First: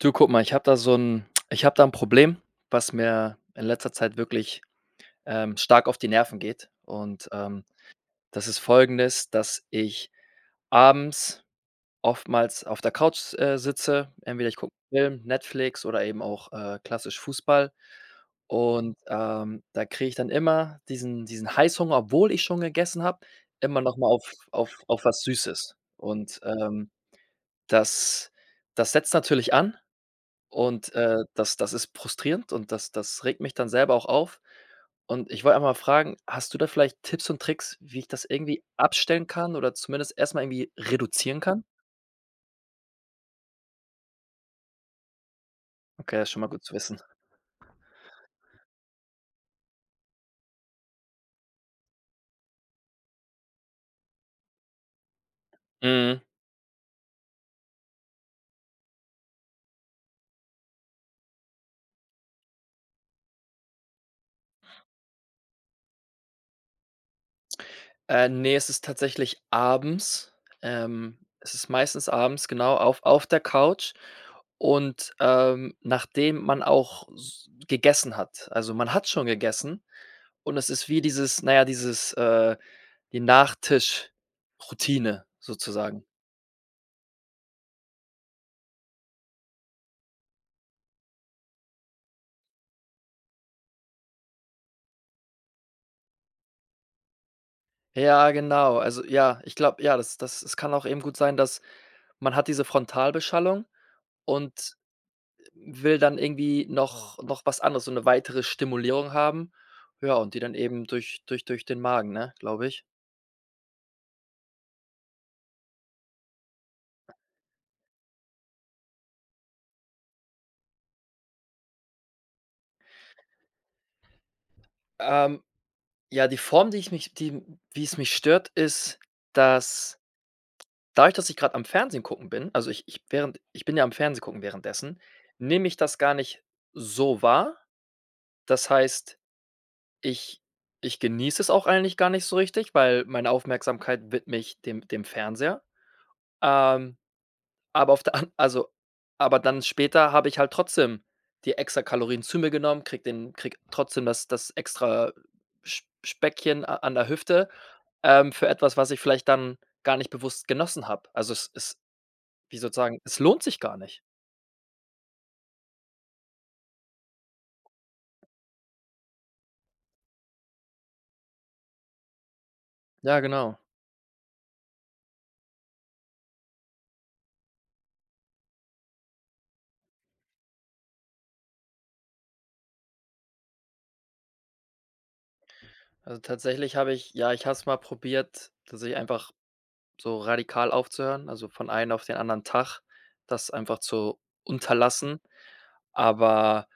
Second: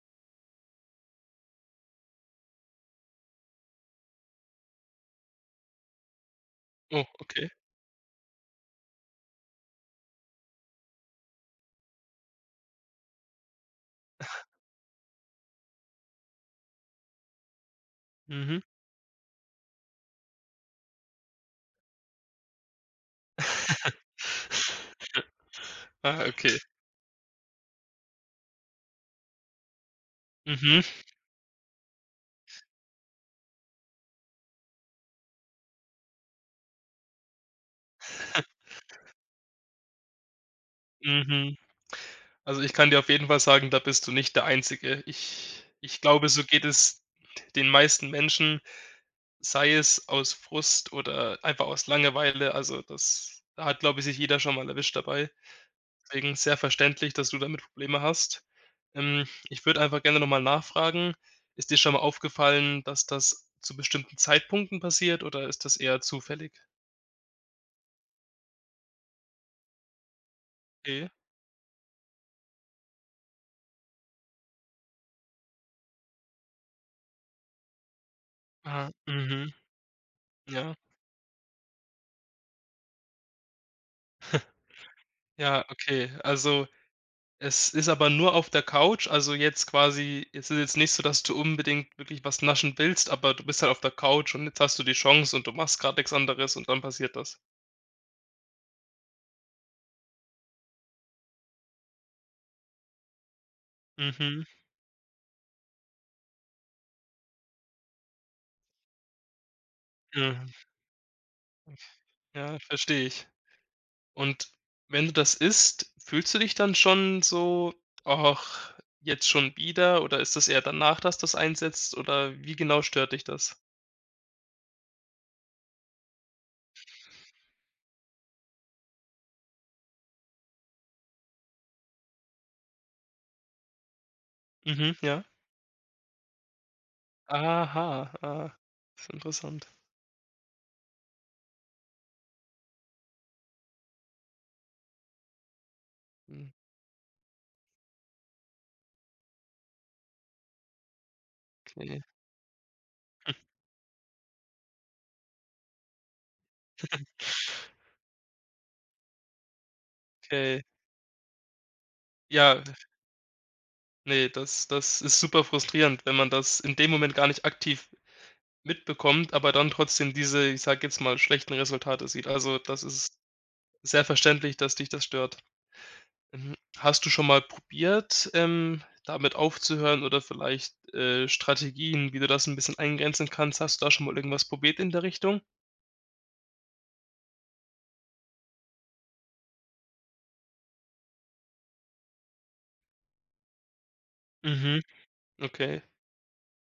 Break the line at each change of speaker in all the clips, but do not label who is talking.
Du, guck mal, ich habe da so 'n ich habe da 'n Problem, was mir in letzter Zeit wirklich, ähm, stark auf die Nerven geht
Oh,
und,
okay.
ähm, das ist folgendes: Dass ich abends oftmals auf der Couch, äh, sitze. Entweder ich gucke 'n Film, Netflix oder eben auch, äh, klassisch Fußball
Mhm.
und, ähm, da kriege ich dann immer diesen diesen Heißhunger, obwohl ich schon gegessen habe, immer noch mal auf auf auf was Süßes
Ah,
und,
okay.
ähm, das das setzt natürlich an
Mhm.
und, äh, das das ist frustrierend und das das regt mich dann selber auch auf und ich wollte einfach mal fragen: Hast du da vielleicht Tipps und Tricks, wie ich das irgendwie abstellen kann oder zumindest erst mal irgendwie reduzieren
Mhm.
kann?
Also, ich kann dir auf jeden Fall sagen, da bist du nicht der Einzige. Ich ich
Okay,
glaube,
ist schon
so
mal gut
geht
zu wissen.
es den meisten Menschen, sei es aus Frust oder einfach aus Langeweile. Also das da hat, glaube ich, sich jeder schon mal erwischt dabei.
Mhm.
Deswegen sehr verständlich, dass du damit Probleme hast. Ähm, ich würde einfach gerne noch mal nachfragen, ist dir schon mal aufgefallen, dass das zu bestimmten Zeitpunkten passiert oder ist das eher zufällig?
Äh, ne, es ist tatsächlich abends.
Okay.
Ähm, es ist meistens abends, genau auf auf der Couch und, ähm, nachdem man auch s gegessen hat. Also,
Aha,
man hat schon
mhm.
gegessen und es
Ja.
ist wie dieses na ja, dieses, äh, die Nachtisch-Routine
Ja,
sozusagen.
okay. Also, es ist aber nur auf der Couch? Also, jetzt quasi, es ist jetzt nicht so, dass du unbedingt wirklich was naschen willst, aber du bist halt auf der Couch und jetzt hast du die Chance und du machst grad nix anderes und dann passiert das?
Ja, genau. Also, ja, ich glaube, ja, das das es kann auch eben gut sein, dass man hat diese Frontalbeschallung
Mhm.
und, äh, will dann irgendwie noch noch was anderes, so 'ne weitere Stimulierung haben. Ja, und die
Mhm.
dann eben durch durch durch den Magen, ne,
Ja,
glaube ich.
verstehe ich. Und wenn du das isst, fühlst du dich dann schon so: „Och, jetzt schon wieder?“ Oder ist das eher danach, dass das einsetzt? Oder wie genau stört dich das?
Ähm, ja, die Form, die ich mich die wie's mich stört, ist, dass, dadurch, dass ich grade am Fernsehen gucken bin, also, ich ich während ich bin ja am Fernsehen gucken
Mhm,
währenddessen,
ja.
nehme ich das gar nicht so wahr.
Aha, ah.
Das
Ist
heißt,
interessant.
ich ich genieße es auch eigentlich gar nicht so richtig, weil meine Aufmerksamkeit widme ich dem dem Fernseher.
Hm.
Ähm, aber auf der an also, aber dann später habe ich halt trotzdem die extra
Okay.
Kalorien zu mir genommen, kriege den kriege trotzdem das, das extra Sp Speckchen a an der Hüfte, ähm, für etwas, was ich vielleicht dann gar nicht bewusst
Okay.
genossen habe. Also, es ist, wie
Ja.
sozusagen, es lohnt sich gar nicht.
Ne, das das ist super frustrierend, wenn man das in dem Moment gar nicht aktiv mitbekommt, aber dann trotzdem diese, ich sage jetzt mal, schlechten Resultate sieht. Also, das ist
Ja, genau.
sehr verständlich, dass dich das stört. Mhm. Hast du schon mal probiert, ähm, damit aufzuhören oder vielleicht, äh, Strategien, wie du das 'n bisschen eingrenzen kannst, hast du da schon mal irgendwas probiert in der Richtung?
Also, tatsächlich habe ich ja, ich habe es mal probiert, tatsächlich einfach so radikal aufzuhören, also, von einen auf den anderen Tag das einfach zu
Mhm.
unterlassen.
Okay.
Aber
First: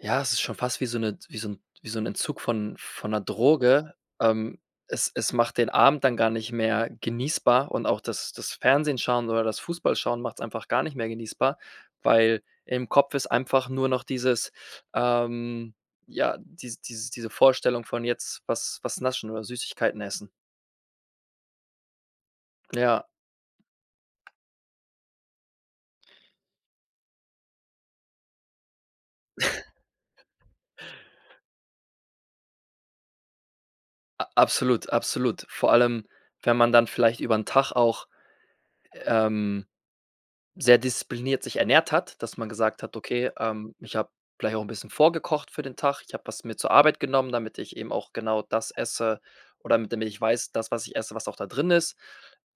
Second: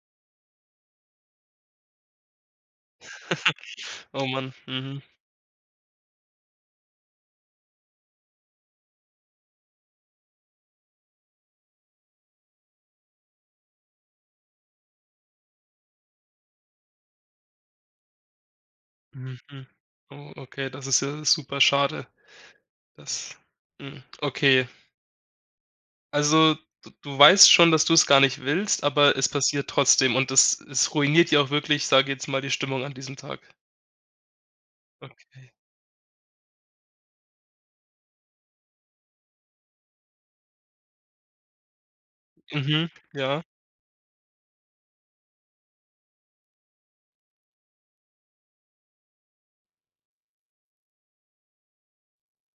ja, es ist schon fast wie so 'ne wie so 'n wie so 'n Entzug von von 'ner Droge.
O Mann,
Ähm,
mhm.
es es macht den Abend dann gar nicht mehr genießbar und auch das das Fernsehen schauen oder das Fußballschauen macht's einfach gar nicht mehr genießbar, weil im Kopf ist einfach nur noch dieses ähm, ja, dies dies diese Vorstellung von jetzt was was naschen oder
Mhm.
Süßigkeiten essen.
Oh, okay, das ist ja super schade.
Ja.
Das hm, okay. Also, d du weißt schon, dass du's gar nicht willst, aber es passiert trotzdem und es es ruiniert dir auch wirklich, sage jetzt mal, die Stimmung an diesem Tag.
A absolut, absolut.
Okay.
Vor allem, wenn man dann vielleicht über 'n Tag auch, ähm, sehr diszipliniert sich ernährt hat, dass man gesagt
Mhm,
hat: „Okay,
ja.
ähm, ich habe vielleicht auch 'n bisschen vorgekocht für den Tag. Ich habe was mit zur Arbeit genommen, damit ich eben auch genau das esse oder damit ich weiß, das, was ich esse, was auch da drin ist.“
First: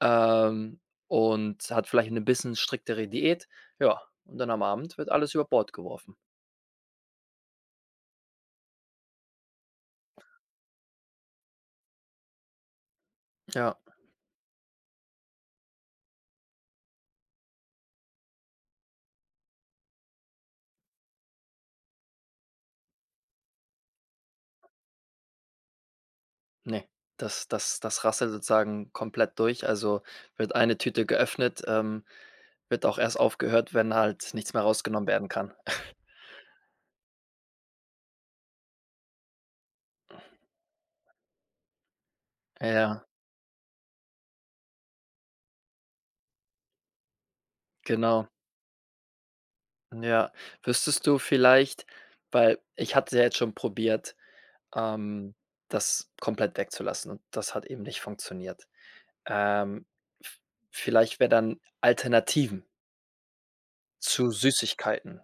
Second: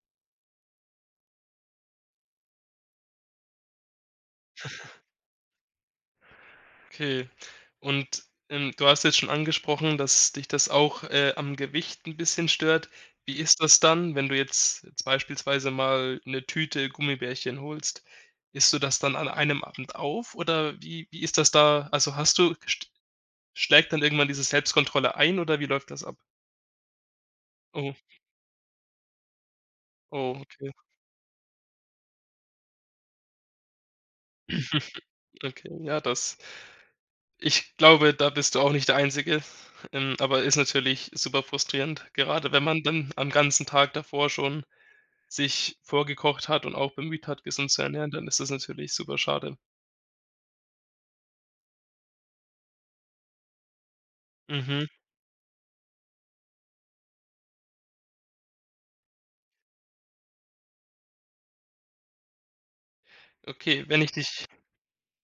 Ähm, und hat vielleicht 'ne bisschen striktere Diät. Ja, und dann am Abend wird alles über Bord geworfen.
Okay. Und, ähm, du hast jetzt schon angesprochen, dass dich das auch, äh, am Gewicht 'n bisschen stört. Wie ist
Ja.
das dann, wenn du jetzt jetzt beispielsweise mal 'ne Tüte Gummibärchen holst? Isst du das dann an einem Abend auf oder wie wie ist das da? Also, hast du gest schlägt dann irgendwann diese Selbstkontrolle ein oder wie läuft das ab?
Ne, das das
Oh.
das rasselt sozusagen komplett durch. Also
Oh,
wird
okay.
eine Tüte geöffnet, ähm, wird auch erst aufgehört, wenn halt nichts mehr rausgenommen werden kann.
Okay, ja, das Ich glaube, da bist du auch nicht der Einzige, ähm, aber ist natürlich super frustrierend, gerade wenn man
Ja.
dann am ganzen Tag davor schon sich vorgekocht hat und auch bemüht hat, gesund zu ernähren, dann
Genau.
ist das natürlich super schade.
Ja. Wüsstest du vielleicht weil ich hatte ja jetzt schon probiert,
Mhm.
ähm, das komplett wegzulassen und das hat eben nicht funktioniert. Ähm, f vielleicht wäre dann Alternativen
Okay, wenn ich
zu
dich
Süßigkeiten.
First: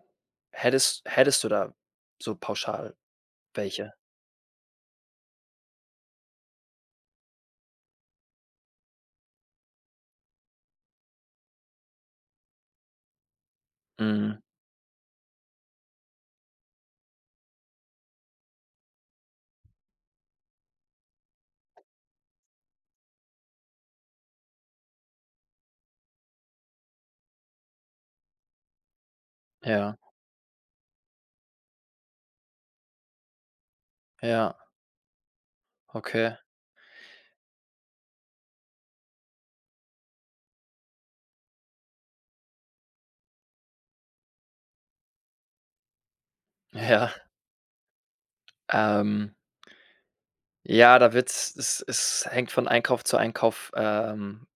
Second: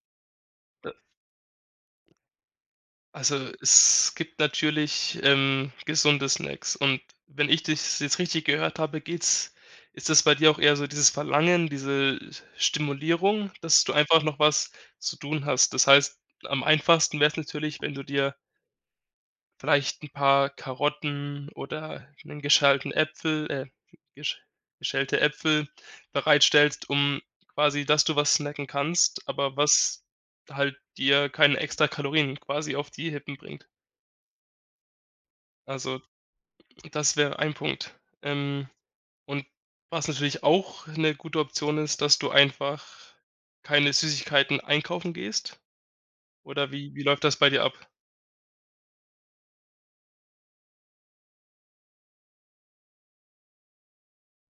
Äh
Hättest hättest du da so pauschal
Also,
welche?
es gibt natürlich, ähm, gesunde Snacks und wenn ich dich's jetzt richtig gehört habe, geht's ist das bei dir auch eher so dieses Verlangen, diese, s äh, Stimulierung, dass du einfach
Mhm.
noch was zu tun hast. Das heißt, am einfachsten wäre es natürlich, wenn du dir vielleicht 'n paar Karotten oder 'nen geschälten Äpfel äh, hm, gesch geschälte Äpfel bereitstellst, um quasi dass du was snacken kannst, aber
Ja.
was halt, dir keine extra Kalorien quasi auf die Rippen bringt.
Ja.
Also,
Okay.
das wäre ein Punkt. Ähm, und was natürlich auch 'ne gute Option ist, dass du einfach keine Süßigkeiten einkaufen gehst. Oder wie wie
Ja.
läuft das bei dir ab?
Ähm ja, da wird's es es hängt von Einkauf zu Einkauf, ähm,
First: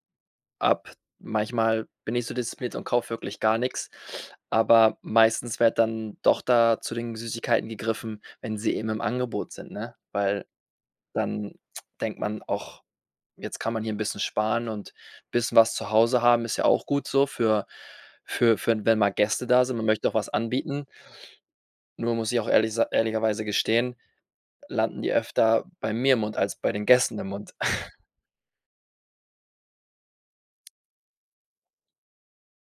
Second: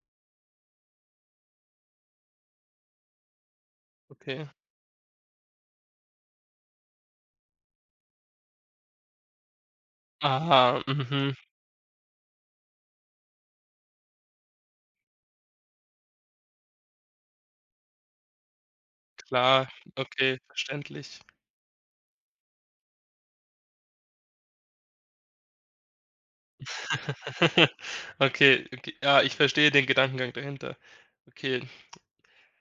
ab. Manchmal bin ich so diszipliniert und kaufe wirklich gar nichts,
Okay.
aber meistens wird dann doch da zu den Süßigkeiten gegriffen, wenn sie eben im Angebot sind, ne? Weil
Aha, mhm.
dann denkt man auch, jetzt kann man hier 'n bisschen sparen und bisschen was zu Hause haben, ist ja auch gut so für für für wenn mal Gäste da
Klar,
sind. Man möchte auch was
okay,
anbieten.
verständlich.
Nur muss ich auch ehrlich sa ehrlicherweise gestehen, landen die öfter bei mir im Mund als bei den Gästen im Mund.
Okay, okay ah, ich verstehe den Gedankengang dahinter. Okay.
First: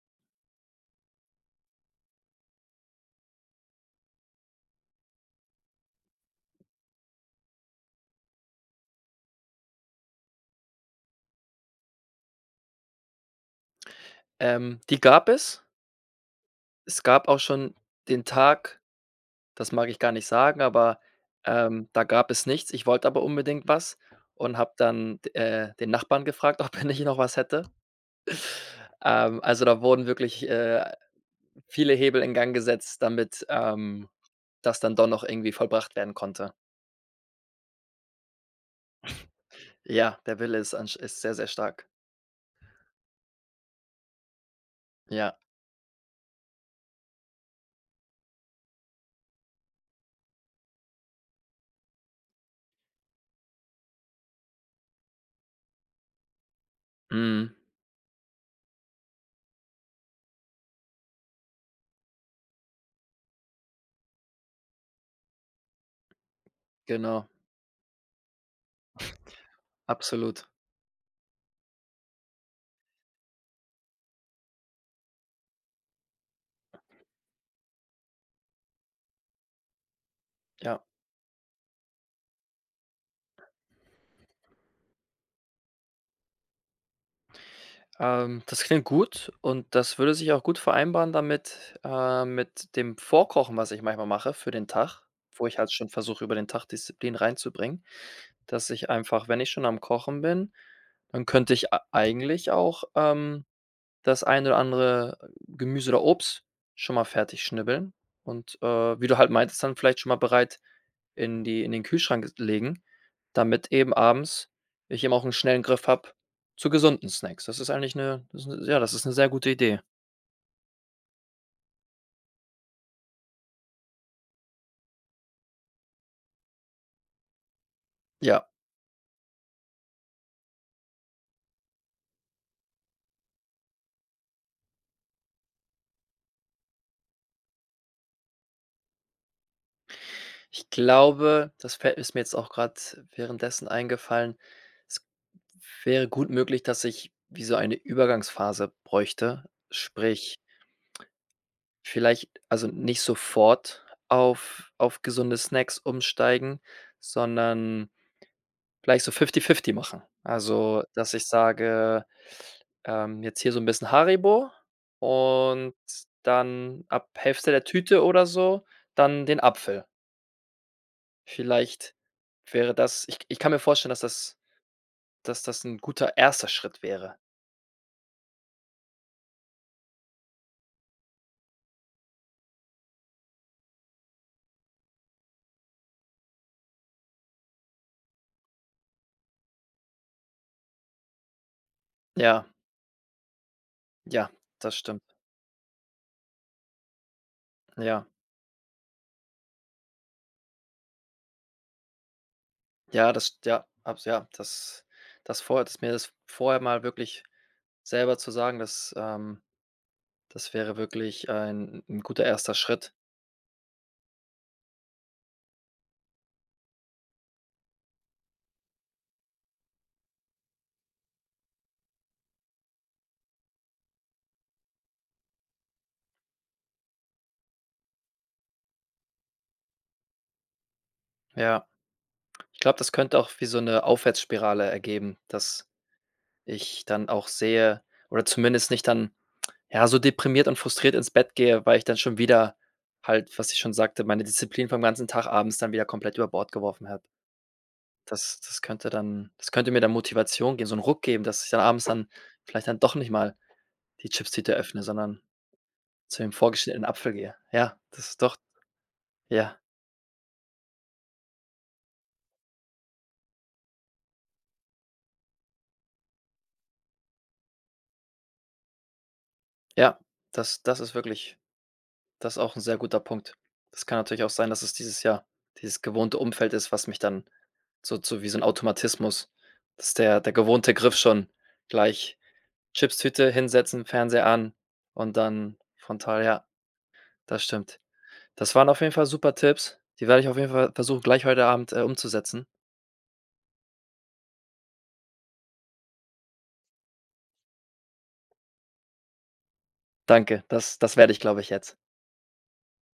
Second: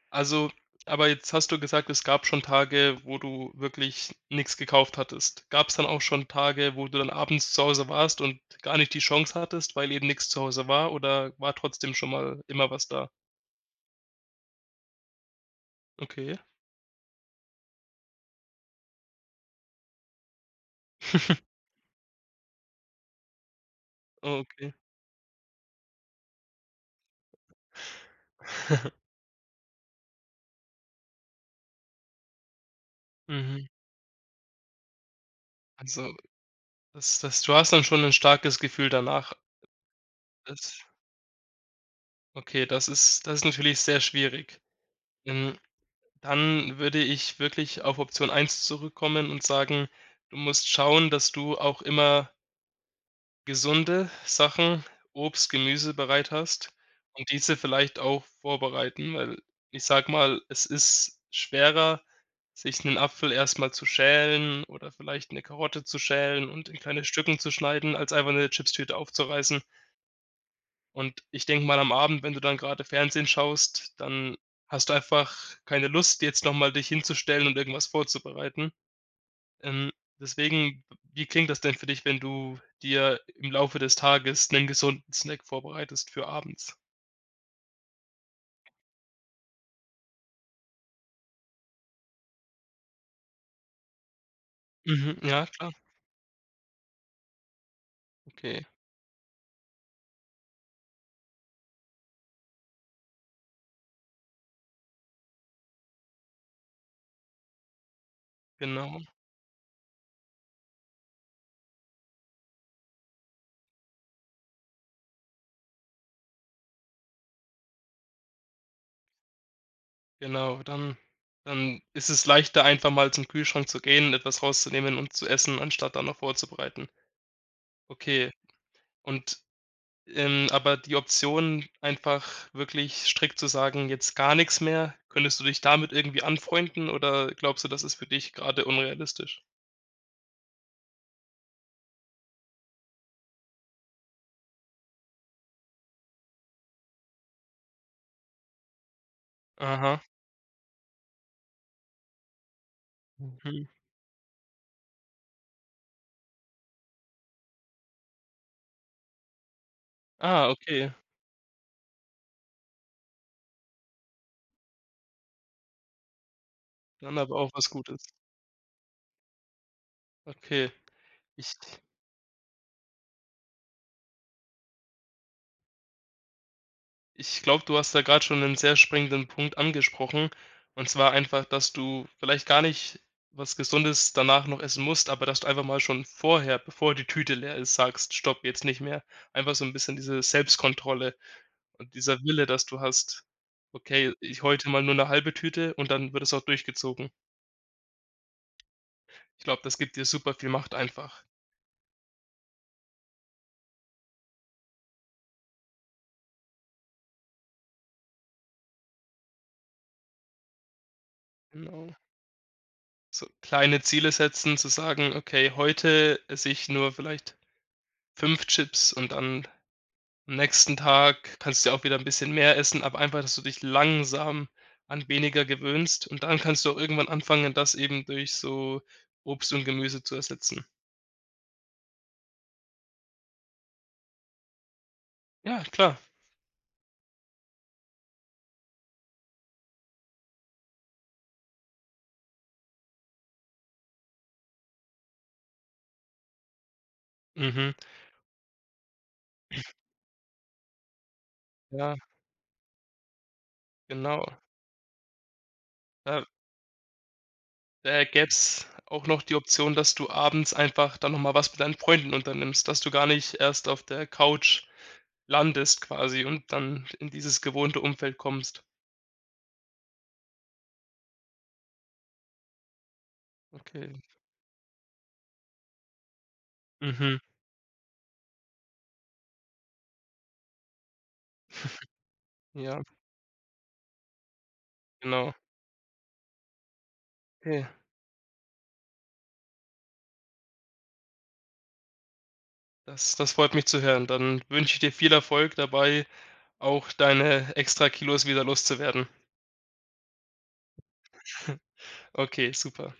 Also, aber jetzt hast du gesagt, es gab schon Tage, wo du wirklich nix gekauft hattest. Gab's dann auch schon Tage, wo du dann abends zu Hause warst und gar nicht die Chance hattest, weil eben nix zu Hause war? Oder war trotzdem schon mal immer was da?
Ähm, die gab es.
Okay.
Es gab auch schon den Tag, das mag ich gar nicht sagen, aber, ähm, da gab es nichts. Ich wollte aber unbedingt was
Oh,
und habe
okay.
dann d äh, den Nachbarn gefragt, ob er nicht noch was hätte. Ähm, also, da wurden wirklich, äh, viele Hebel in Gang gesetzt, damit,
Mhm.
ähm, das dann doch noch irgendwie vollbracht werden
Also,
konnte.
das, das du hast dann schon 'n starkes Gefühl danach.
Ja, der Wille ist
Das
ansch ist sehr, sehr stark.
Okay, das ist das ist natürlich sehr schwierig.
Ja.
Ähm, dann würde ich wirklich auf Option 1 zurückkommen und sagen: „Du musst schauen, dass du auch immer“ gesunde Sachen, Obst, Gemüse bereit hast und
Mhm.
diese vielleicht auch vorbereiten, weil, ich sage mal, es ist schwerer, sich 'nen Apfel erst mal zu schälen oder vielleicht 'ne Karotte zu schälen und in kleine
Genau.
Stücken zu schneiden, als einfach 'ne Chipstüte aufzureißen.
Absolut.
Und ich denke mal am Abend, wenn du dann grade Fernsehen schaust, dann hast du einfach keine Lust, jetzt noch mal dich hinzustellen und irgendwas vorzubereiten. Ähm,
Ja.
deswegen, w wie klingt das denn für dich, wenn du dir im Laufe des Tages 'nen gesunden Snack vorbereitest für abends?
Ähm, das klingt gut und das würde sich auch gut vereinbaren damit äh, mit dem Vorkochen, was ich manchmal mache für den Tag,
Mhm, ja
wo ich halt
klar.
schon versuche, über den Tag Disziplin reinzubringen,
Okay.
dass ich einfach, wenn ich schon am Kochen bin, dann könnte ich a eigentlich auch, ähm, das eine oder andere Gemüse oder Obst schon mal fertig schnibbeln und, äh,
Genau.
wie du halt meintest, dann vielleicht schon mal bereit in die in den Kühlschrank legen, damit eben abends ich eben auch 'n schnellen Griff habe zu gesunden Snacks. Das ist eigentlich 'ne das 'ne ja, das ist 'ne sehr gute Idee.
Genau, dann dann ist es leichter, einfach mal zum Kühlschrank zu gehen, etwas rauszunehmen und zu essen, anstatt dann noch vorzubereiten. Okay.
Ja.
Und, ähm, aber die Option, einfach wirklich strikt zu sagen: „Jetzt gar nichts mehr.“ Könntest du dich damit irgendwie anfreunden oder glaubst du, das ist für dich grade unrealistisch?
Ich glaube, das fällt ist mir jetzt auch grade währenddessen eingefallen, es wäre gut möglich, dass ich wie so eine Übergangsphase bräuchte.
Aha.
Sprich, vielleich also, nicht
Mhm.
sofort auf auf gesunde Snacks umsteigen, sondern vielleicht so fifty-fifty machen.
Ah,
Also,
okay.
dass ich sage, ähm, jetzt hier so 'n bisschen Haribo und dann ab
Dann aber auch
Hälfte der
was
Tüte
Gutes.
oder so dann den Apfel.
Okay, ich
Vielleicht wäre das ich k ich kann mir vorstellen, dass das dass das 'n guter 1. Schritt wäre.
Ich glaube, du hast da grade schon 'nen sehr springenden Punkt angesprochen, und zwar einfach, dass du vielleicht gar nicht was Gesundes danach noch essen musst, aber dass du einfach mal schon vorher, bevor die Tüte leer ist, sagst: „Stopp, jetzt nicht mehr.“ Einfach so 'n bisschen diese Selbstkontrolle und dieser Wille,
Ja.
dass du hast: „Okay,
Ja,
ich heute
das
mal nur 'ne
stimmt.
halbe Tüte“, und dann wird das auch durchgezogen.
Ja.
Ich glaube, das gibt dir super viel Macht einfach.
Ja, das st ja, abs ja, das das vorher das mir das vorher mal wirklich selber zu sagen, das ähm, das wäre wirklich ein
Genau.
'n guter 1. Schritt.
So kleine Ziele setzen, zu sagen: „Okay, heute esse ich nur vielleicht 5 Chips,“ und dann am nächsten Tag kannst du ja auch wieder 'n bisschen mehr essen, aber einfach, dass du dich langsam an weniger gewöhnst, und dann kannst du auch irgendwann anfangen, das eben durch so Obst und Gemüse zu ersetzen.
Ja. Ich glaube, das könnte auch wie so 'ne Aufwärtsspirale ergeben,
Ja,
dass
klar.
ich dann auch sehe oder zumindest nicht dann, ja, so deprimiert und frustriert ins Bett gehe, weil ich dann schon wieder halt- was ich schon sagte- meine Disziplin vom ganzen Tag abends dann wieder komplett über Bord geworfen habe.
Mhm.
Das das könnte dann das könnte mir dann Motivation geben, so 'n Ruck geben, dass ich dann abends
Ja.
dann vielleicht dann doch nicht mal die
Genau.
Chipstüte öffne, sondern zu
Äh.
dem vorgeschnittenen Apfel gehe. Ja,
Da
das doch
gäb's auch noch die
ja.
Option, dass du abends einfach dann noch mal was mit deinen Freunden unternimmst, dass du gar nicht erst auf der Couch landest quasi und dann in dieses gewohnte Umfeld kommst.
Ja, das das ist wirklich das auch 'n sehr guter Punkt. Das kann
Okay.
natürlich auch sein, dass es dieses, ja dieses gewohnte Umfeld ist, was mich
Mhm.
dann so zu wie so 'n Automatismus, dass der der gewohnte Griff schon gleich
Ja.
Chipstüte, hinsetzen, Fernseher an und
Genau.
dann frontal ja. Das
Ja.
stimmt. Das waren auf jeden Fall super Tipps. Die werde ich auf jeden Fall versuchen, gleich heute Abend, äh, umzusetzen.
Das das freut mich zu hören, dann wünsche ich dir viel Erfolg dabei, auch deine Extra-Kilos wieder loszuwerden.
Danke. Das das werde ich, glaube ich, jetzt.
Okay, super.